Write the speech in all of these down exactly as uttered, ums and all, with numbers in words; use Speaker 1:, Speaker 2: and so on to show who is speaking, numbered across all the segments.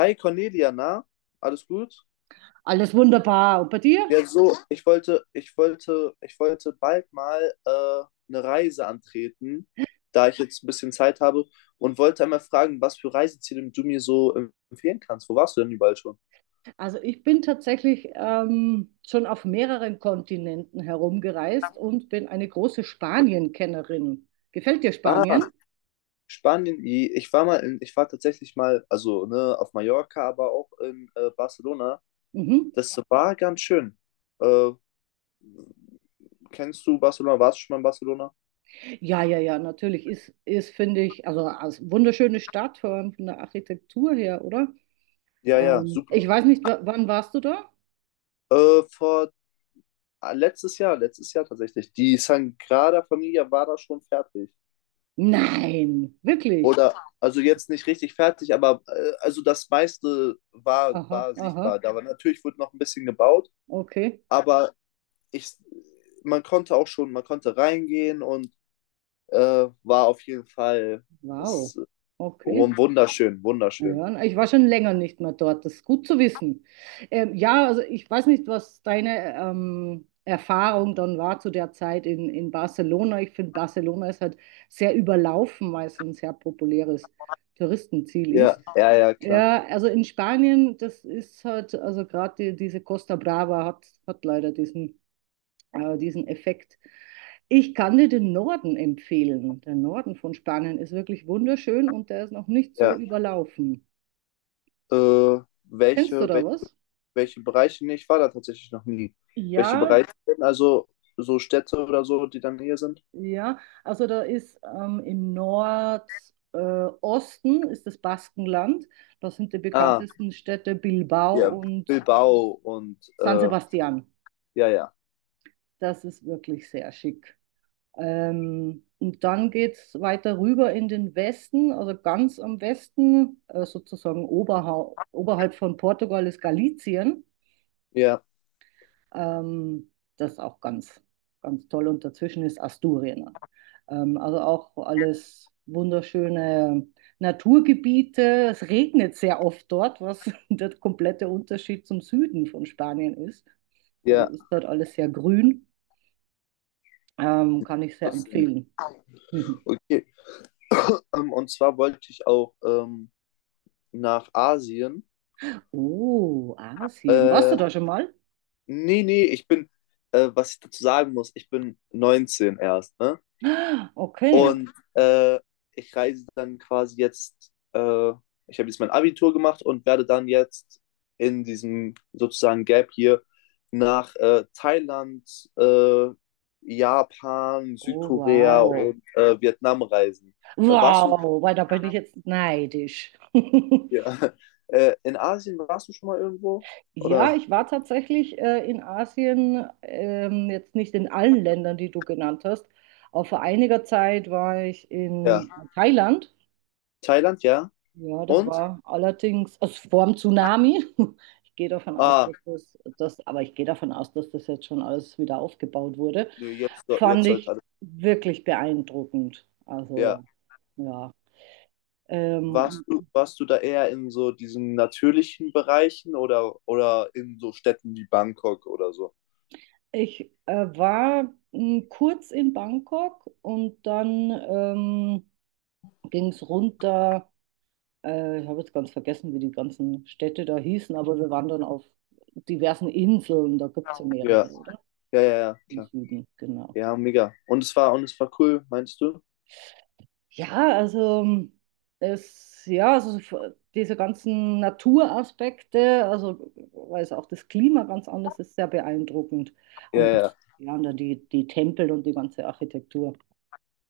Speaker 1: Hi Cornelia, na? Alles gut?
Speaker 2: Alles wunderbar. Und bei dir?
Speaker 1: Ja, so, ich wollte, ich wollte, ich wollte bald mal äh, eine Reise antreten, da ich jetzt ein bisschen Zeit habe, und wollte einmal fragen, was für Reiseziele du mir so ähm, empfehlen kannst. Wo warst du denn überall schon?
Speaker 2: Also ich bin tatsächlich ähm, schon auf mehreren Kontinenten herumgereist und bin eine große Spanien-Kennerin. Gefällt dir
Speaker 1: Ah,
Speaker 2: Spanien?
Speaker 1: Spanien. I- Ich war mal in, ich war tatsächlich mal, also ne, auf Mallorca, aber auch in äh, Barcelona.
Speaker 2: Mhm.
Speaker 1: Das war ganz schön. Äh, kennst du Barcelona? Warst du schon mal in Barcelona?
Speaker 2: Ja, ja, ja, natürlich ist, ist finde ich, also als wunderschöne Stadt von, von der Architektur her, oder?
Speaker 1: Ja, ja,
Speaker 2: Ähm,
Speaker 1: super.
Speaker 2: ich weiß nicht, wa- wann warst du da?
Speaker 1: Äh, vor Ah, Letztes Jahr, letztes Jahr tatsächlich. Die Sagrada Familia war da schon fertig.
Speaker 2: Nein, wirklich.
Speaker 1: Oder, also jetzt nicht richtig fertig, aber äh, also das meiste war,
Speaker 2: Aha,
Speaker 1: war
Speaker 2: aha,
Speaker 1: sichtbar. Da war natürlich, wurde noch ein bisschen gebaut,
Speaker 2: okay,
Speaker 1: aber ich, man konnte auch schon, man konnte reingehen und äh, war auf jeden Fall
Speaker 2: wow,
Speaker 1: das, äh,
Speaker 2: okay.
Speaker 1: wunderschön, wunderschön.
Speaker 2: Ja, ich war schon länger nicht mehr dort, das ist gut zu wissen. Ähm, ja, also ich weiß nicht, was deine ähm, Erfahrung dann war zu der Zeit in, in Barcelona. Ich finde, Barcelona ist halt sehr überlaufen, weil es ein sehr populäres Touristenziel
Speaker 1: Ja,
Speaker 2: ist.
Speaker 1: ja, ja, klar.
Speaker 2: Ja, also in Spanien, das ist halt, also gerade die, diese Costa Brava hat, hat leider diesen, äh, diesen Effekt. Ich kann dir den Norden empfehlen. Der Norden von Spanien ist wirklich wunderschön und der ist noch nicht so
Speaker 1: Ja.
Speaker 2: überlaufen.
Speaker 1: Äh,
Speaker 2: Kennst du
Speaker 1: welche,
Speaker 2: da
Speaker 1: welche
Speaker 2: was?
Speaker 1: welche Bereiche, nee, ich war da tatsächlich noch nie. Welche
Speaker 2: Ja,
Speaker 1: Bereiche denn, also so Städte oder so, die dann hier sind?
Speaker 2: ja. Also da ist ähm, im Nordosten äh, Osten ist das Baskenland. Das sind die
Speaker 1: Ah,
Speaker 2: bekanntesten Städte Bilbao
Speaker 1: ja,
Speaker 2: und
Speaker 1: Bilbao und
Speaker 2: San
Speaker 1: äh,
Speaker 2: Sebastian.
Speaker 1: ja, ja,
Speaker 2: Das ist wirklich sehr schick. Ähm, und dann geht es weiter rüber in den Westen, also ganz am Westen, äh, sozusagen oberha oberhalb von Portugal ist Galicien.
Speaker 1: ja,
Speaker 2: Ähm, das ist auch ganz, ganz toll. Und dazwischen ist Asturien. Ähm, also auch alles wunderschöne Naturgebiete. Es regnet sehr oft dort, was der komplette Unterschied zum Süden von Spanien ist. Also
Speaker 1: ja,
Speaker 2: ist dort alles sehr grün. Ähm, kann ich sehr
Speaker 1: trotzdem.
Speaker 2: empfehlen.
Speaker 1: Okay, ähm, und zwar wollte ich auch ähm, nach Asien.
Speaker 2: Oh, Asien. Warst du
Speaker 1: Äh,
Speaker 2: da schon mal?
Speaker 1: Nee, nee, ich bin, äh, was ich dazu sagen muss, ich bin neunzehn erst, ne?
Speaker 2: Ah, okay.
Speaker 1: Und äh, ich reise dann quasi jetzt, äh, ich habe jetzt mein Abitur gemacht und werde dann jetzt in diesem sozusagen Gap hier nach äh, Thailand, äh, Japan,
Speaker 2: Oh,
Speaker 1: Südkorea
Speaker 2: wow.
Speaker 1: und äh, Vietnam reisen. Äh, warst du
Speaker 2: Wow, weil da bin ich jetzt neidisch.
Speaker 1: ja, äh, in Asien, warst du schon mal irgendwo?
Speaker 2: Ja,
Speaker 1: Oder?
Speaker 2: ich war tatsächlich äh, in Asien, ähm, jetzt nicht in allen Ländern, die du genannt hast, aber vor einiger Zeit war ich
Speaker 1: Ja.
Speaker 2: in Thailand.
Speaker 1: Thailand, ja.
Speaker 2: Ja, das
Speaker 1: Und?
Speaker 2: war allerdings also vor dem Tsunami. Ich gehe davon aus,
Speaker 1: Ah,
Speaker 2: dass das, das, aber ich gehe davon aus, dass das jetzt schon alles wieder aufgebaut wurde.
Speaker 1: nö, jetzt, so-
Speaker 2: Fand
Speaker 1: jetzt sollte
Speaker 2: ich
Speaker 1: alles.
Speaker 2: wirklich beeindruckend.
Speaker 1: Ja.
Speaker 2: Also, ja.
Speaker 1: Warst
Speaker 2: Ähm,
Speaker 1: du, warst du da eher in so diesen natürlichen Bereichen oder, oder in so Städten wie Bangkok oder so?
Speaker 2: ich äh, war m, kurz in Bangkok und dann ähm, ging es runter. Äh, ich habe jetzt ganz vergessen, wie die ganzen Städte da hießen, aber wir waren dann auf diversen Inseln. Da gibt es ja
Speaker 1: Ja,
Speaker 2: mehrere, oder?
Speaker 1: ja, ja, ja,
Speaker 2: Im
Speaker 1: klar.
Speaker 2: Süden, genau.
Speaker 1: Ja, mega. Und es war, und es war cool, meinst du?
Speaker 2: Ja, also es, ja, also diese ganzen Naturaspekte, also weil es auch das Klima ganz anders ist, sehr beeindruckend.
Speaker 1: Ja,
Speaker 2: Und
Speaker 1: ja,
Speaker 2: ja, und dann die, die Tempel und die ganze Architektur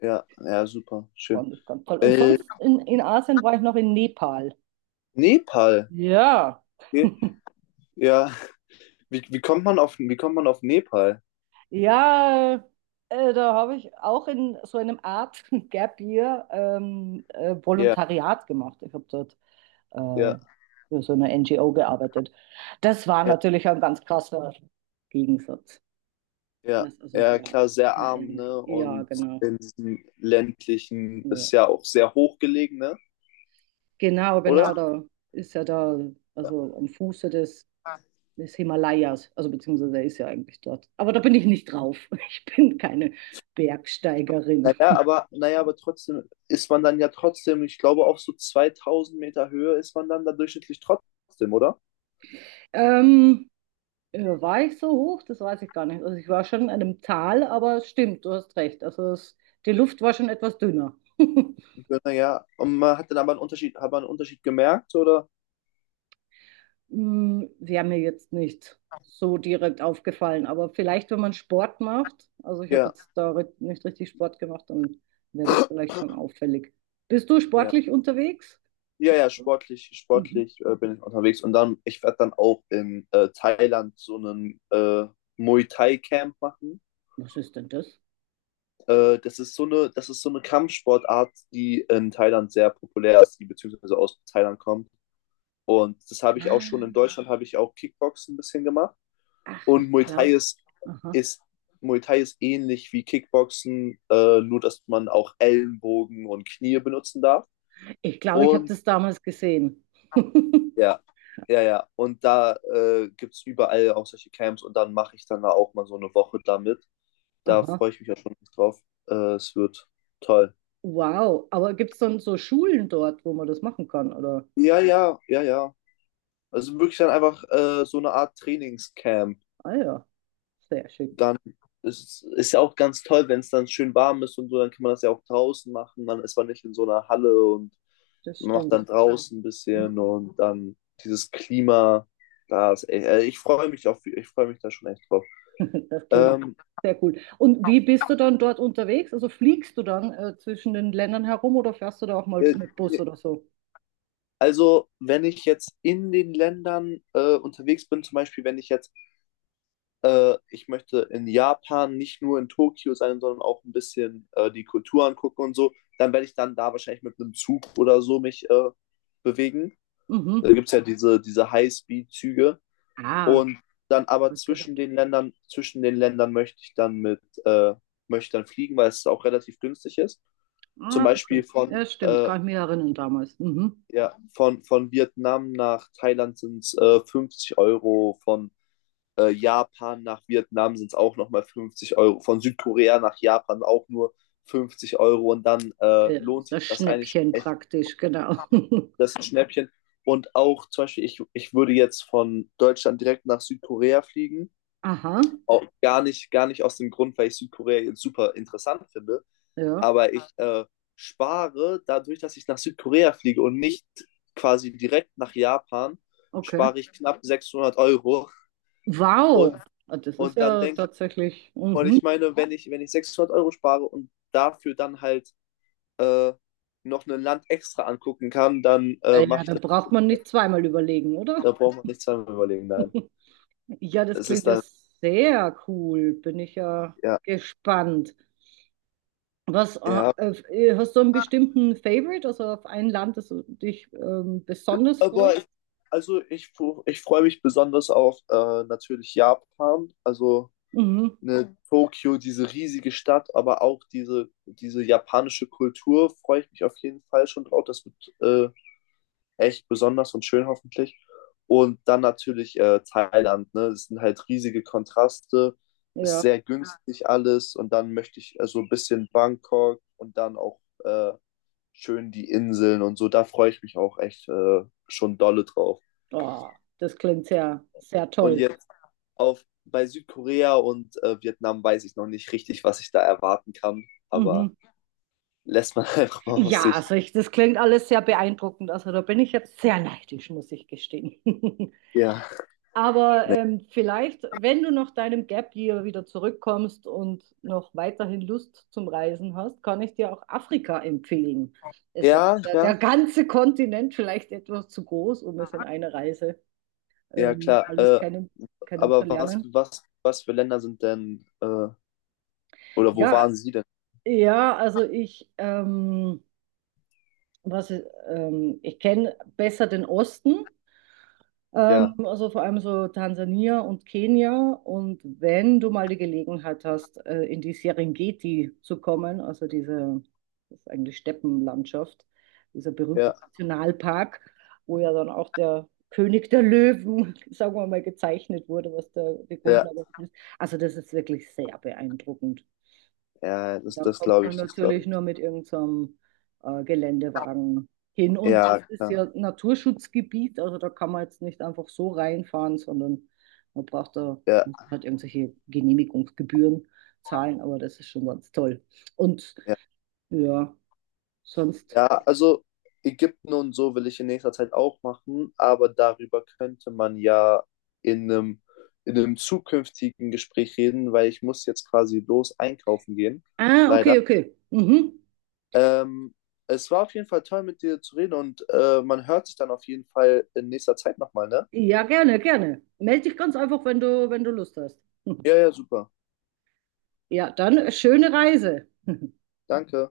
Speaker 1: ja, ja, super, schön.
Speaker 2: fand ich ganz toll. Und
Speaker 1: Äh,
Speaker 2: sonst in, in Asien war ich noch in Nepal.
Speaker 1: Nepal.
Speaker 2: Ja.
Speaker 1: Okay. Ja, wie, wie kommt man auf, wie kommt man auf Nepal?
Speaker 2: Ja, äh, da habe ich auch in so einem Art Gap Year ähm, äh,
Speaker 1: Ja,
Speaker 2: Volontariat gemacht. Ich habe dort äh,
Speaker 1: ja,
Speaker 2: für so eine N G O gearbeitet. Das war
Speaker 1: ja,
Speaker 2: natürlich ein ganz krasser Gegensatz.
Speaker 1: ja.
Speaker 2: Das ist also
Speaker 1: Ja,
Speaker 2: sehr,
Speaker 1: klar, sehr
Speaker 2: sehr
Speaker 1: arm,
Speaker 2: ähnlich.
Speaker 1: ne?
Speaker 2: Ja,
Speaker 1: Und
Speaker 2: genau.
Speaker 1: in diesem ländlichen,
Speaker 2: Ja.
Speaker 1: ist ja auch sehr hochgelegen, ne?
Speaker 2: Genau, genau,
Speaker 1: Oder?
Speaker 2: da ist ja da, also am Fuße des, des Himalayas, also beziehungsweise er ist ja eigentlich dort. Aber da bin ich nicht drauf. Ich bin keine Bergsteigerin.
Speaker 1: Naja, aber, naja, aber trotzdem ist man dann ja trotzdem, ich glaube, auf so zweitausend Meter Höhe ist man dann da durchschnittlich trotzdem, oder?
Speaker 2: Ähm, Äh, War ich so hoch? Das weiß ich gar nicht. Also ich war schon in einem Tal, aber es stimmt, du hast recht. Also es, die Luft war schon etwas dünner.
Speaker 1: Ich bin, naja, und man hat dann aber einen Unterschied, hat man einen Unterschied gemerkt, oder?
Speaker 2: Hm, wäre mir jetzt nicht so direkt aufgefallen, aber vielleicht, wenn man Sport macht, also ich habe
Speaker 1: Ja,
Speaker 2: jetzt da ri- nicht richtig Sport gemacht, dann wäre das vielleicht schon auffällig. Bist du
Speaker 1: ja.
Speaker 2: sportlich unterwegs?
Speaker 1: Ja, ja,
Speaker 2: Machst du?
Speaker 1: sportlich,
Speaker 2: Mhm.
Speaker 1: sportlich äh, bin ich unterwegs und dann, ich werde dann auch in äh, Thailand so einen äh, Muay Thai Camp machen.
Speaker 2: Was ist denn das?
Speaker 1: Äh, das ist so eine, das ist so eine Kampfsportart, die in Thailand sehr populär ist, die beziehungsweise aus Thailand kommt. Und das habe ich auch schon
Speaker 2: Ah,
Speaker 1: in Deutschland, habe ich auch Kickboxen ein bisschen gemacht.
Speaker 2: ach, ich
Speaker 1: Und Muay Thai
Speaker 2: glaube,
Speaker 1: ist,
Speaker 2: aha.
Speaker 1: ist, Muay Thai ist ähnlich wie Kickboxen, äh, nur dass man auch Ellenbogen und Knie benutzen darf.
Speaker 2: Ich glaube, ich habe
Speaker 1: Und
Speaker 2: das damals gesehen.
Speaker 1: ja, ja, ja. Und da äh, gibt es überall auch solche Camps und dann mache ich dann da auch mal so eine Woche damit. Da
Speaker 2: Aha.
Speaker 1: freue ich mich ja schon drauf. Äh, es wird toll.
Speaker 2: Wow, aber gibt es dann so Schulen dort, wo man das machen kann, oder?
Speaker 1: Ja, ja, ja, ja. Also wirklich dann einfach äh, so eine Art Trainingscamp.
Speaker 2: Ah ja, sehr schick,
Speaker 1: Dann ist es ja auch ganz toll, wenn es dann schön warm ist und so, dann kann man das ja auch draußen machen. Dann ist man nicht in so einer Halle und
Speaker 2: das
Speaker 1: man macht dann
Speaker 2: stimmt.
Speaker 1: draußen ein bisschen
Speaker 2: Mhm.
Speaker 1: und dann dieses Klima. Da ist, echt- äh, ich freue mich auf, ich freue mich da schon echt drauf.
Speaker 2: Das klingt
Speaker 1: Ähm,
Speaker 2: sehr cool. Und wie bist du dann dort unterwegs? Also fliegst du dann äh, zwischen den Ländern herum oder fährst du da auch mal
Speaker 1: äh,
Speaker 2: mit Bus oder so?
Speaker 1: also, wenn ich jetzt in den Ländern äh, unterwegs bin, zum Beispiel, wenn ich jetzt Äh, ich möchte in Japan nicht nur in Tokio sein, sondern auch ein bisschen äh, die Kultur angucken und so. Dann werde ich dann da wahrscheinlich mit einem Zug oder so mich äh, bewegen.
Speaker 2: Mhm.
Speaker 1: Da gibt es ja diese, diese High-Speed-Züge.
Speaker 2: Ah,
Speaker 1: Und dann
Speaker 2: das haben
Speaker 1: aber
Speaker 2: wir
Speaker 1: zwischen
Speaker 2: gehört.
Speaker 1: den Ländern, zwischen den Ländern möchte ich dann mit, äh, möchte ich dann fliegen, weil es auch relativ günstig ist. Zum
Speaker 2: Ah,
Speaker 1: Beispiel
Speaker 2: okay.
Speaker 1: von,
Speaker 2: Ja, stimmt,
Speaker 1: äh,
Speaker 2: kann ich mich erinnern damals. Mhm.
Speaker 1: ja, von, von Vietnam nach Thailand sind es äh, fünfzig Euro, von äh, Japan nach Vietnam sind es auch nochmal fünfzig Euro. Von Südkorea nach Japan auch nur fünfzig Euro. Und dann äh,
Speaker 2: Äh,
Speaker 1: lohnt sich
Speaker 2: Das
Speaker 1: das eigentlich
Speaker 2: Schnäppchen
Speaker 1: echt,
Speaker 2: praktisch, genau.
Speaker 1: das Schnäppchen. Und auch zum Beispiel, ich, ich würde jetzt von Deutschland direkt nach Südkorea fliegen.
Speaker 2: Aha,
Speaker 1: Auch gar nicht, gar nicht aus dem Grund, weil ich Südkorea jetzt super interessant finde.
Speaker 2: ja,
Speaker 1: Aber ich äh, spare dadurch, dass ich nach Südkorea fliege und nicht quasi direkt nach Japan,
Speaker 2: okay.
Speaker 1: spare ich knapp sechshundert Euro. Und,
Speaker 2: Wow, ah, das ist
Speaker 1: und dann
Speaker 2: ja
Speaker 1: denke
Speaker 2: tatsächlich.
Speaker 1: Und
Speaker 2: Mhm.
Speaker 1: ich meine, wenn ich, wenn ich sechshundert Euro spare und dafür dann halt äh, noch ein Land extra angucken kann, dann äh,
Speaker 2: Äh, Ja,
Speaker 1: mache ich
Speaker 2: da
Speaker 1: das.
Speaker 2: braucht man nicht zweimal überlegen, oder?
Speaker 1: Da braucht man nicht zweimal überlegen, nein.
Speaker 2: Ja, das
Speaker 1: Es
Speaker 2: klingt
Speaker 1: ist
Speaker 2: ja
Speaker 1: dann,
Speaker 2: sehr cool. Bin ich ja
Speaker 1: ja,
Speaker 2: gespannt. Was ah,
Speaker 1: ja.
Speaker 2: äh, hast du einen bestimmten Favorite, also auf ein Land, das du dich ähm, besonders
Speaker 1: Aber ich,
Speaker 2: freust?
Speaker 1: also ich, fu- ich freue mich besonders auf äh, natürlich Japan, also
Speaker 2: Mhm,
Speaker 1: ne, Tokio, diese riesige Stadt, aber auch diese, diese japanische Kultur freue ich mich auf jeden Fall schon drauf. Das wird äh, echt besonders und schön hoffentlich. Und dann natürlich äh, Thailand, ne? Es sind halt riesige Kontraste, ist
Speaker 2: ja.
Speaker 1: sehr günstig alles und dann möchte ich äh, so ein bisschen Bangkok und dann auch äh, schön die Inseln und so. Da freue ich mich auch echt äh, schon dolle drauf.
Speaker 2: Oh, das klingt sehr, sehr
Speaker 1: Und
Speaker 2: toll.
Speaker 1: jetzt auf bei Südkorea und äh, Vietnam weiß ich noch nicht richtig, was ich da erwarten kann, aber
Speaker 2: Mhm.
Speaker 1: lässt man einfach mal auf
Speaker 2: Ja,
Speaker 1: sich.
Speaker 2: also ich, das klingt alles sehr beeindruckend. Also da bin ich jetzt sehr neidisch, muss ich gestehen.
Speaker 1: Ja,
Speaker 2: Aber ähm, vielleicht, wenn du nach deinem Gap Year wieder zurückkommst und noch weiterhin Lust zum Reisen hast, kann ich dir auch Afrika empfehlen. Es ist
Speaker 1: ja,
Speaker 2: der,
Speaker 1: ja,
Speaker 2: der ganze Kontinent vielleicht etwas zu groß, um es in einer Reise
Speaker 1: ja,
Speaker 2: ähm,
Speaker 1: klar.
Speaker 2: alles
Speaker 1: Äh,
Speaker 2: kennen,
Speaker 1: aber was,
Speaker 2: kennenzulernen.
Speaker 1: was, was für Länder sind denn, äh, oder wo
Speaker 2: Ja,
Speaker 1: waren Sie denn?
Speaker 2: ja, also ich, ähm, was, ähm, ich kenne besser den Osten. Ähm,
Speaker 1: Ja,
Speaker 2: also vor allem so Tansania und Kenia. Und wenn du mal die Gelegenheit hast, äh, in die Serengeti zu kommen, also diese, das ist eigentlich Steppenlandschaft, dieser berühmte
Speaker 1: ja,
Speaker 2: Nationalpark, wo ja dann auch der König der Löwen, sagen wir mal, gezeichnet wurde, was da die
Speaker 1: ja,
Speaker 2: Grundlage ist. Also das ist wirklich sehr beeindruckend.
Speaker 1: ja,
Speaker 2: Und
Speaker 1: das,
Speaker 2: dann
Speaker 1: das
Speaker 2: kommt
Speaker 1: glaube
Speaker 2: man
Speaker 1: ich, das glaube
Speaker 2: natürlich
Speaker 1: ich.
Speaker 2: nur mit irgendeinem äh, Geländewagen hin. Und
Speaker 1: Ja,
Speaker 2: es ist
Speaker 1: klar.
Speaker 2: ja Naturschutzgebiet, also da kann man jetzt nicht einfach so reinfahren, sondern man braucht da
Speaker 1: Ja,
Speaker 2: muss halt irgendwelche Genehmigungsgebühren zahlen, aber das ist schon ganz toll. Und
Speaker 1: ja.
Speaker 2: ja, sonst.
Speaker 1: Ja, also Ägypten und so will ich in nächster Zeit auch machen, aber darüber könnte man ja in einem, in einem zukünftigen Gespräch reden, weil ich muss jetzt quasi los einkaufen gehen,
Speaker 2: Ah,
Speaker 1: leider.
Speaker 2: okay, okay. Mhm.
Speaker 1: Ähm, es war auf jeden Fall toll, mit dir zu reden und äh, man hört sich dann auf jeden Fall in nächster Zeit nochmal, ne?
Speaker 2: Ja, gerne, gerne. Meld dich ganz einfach, wenn du, wenn du Lust hast.
Speaker 1: Ja, ja, super.
Speaker 2: Ja, dann äh, schöne Reise.
Speaker 1: Danke.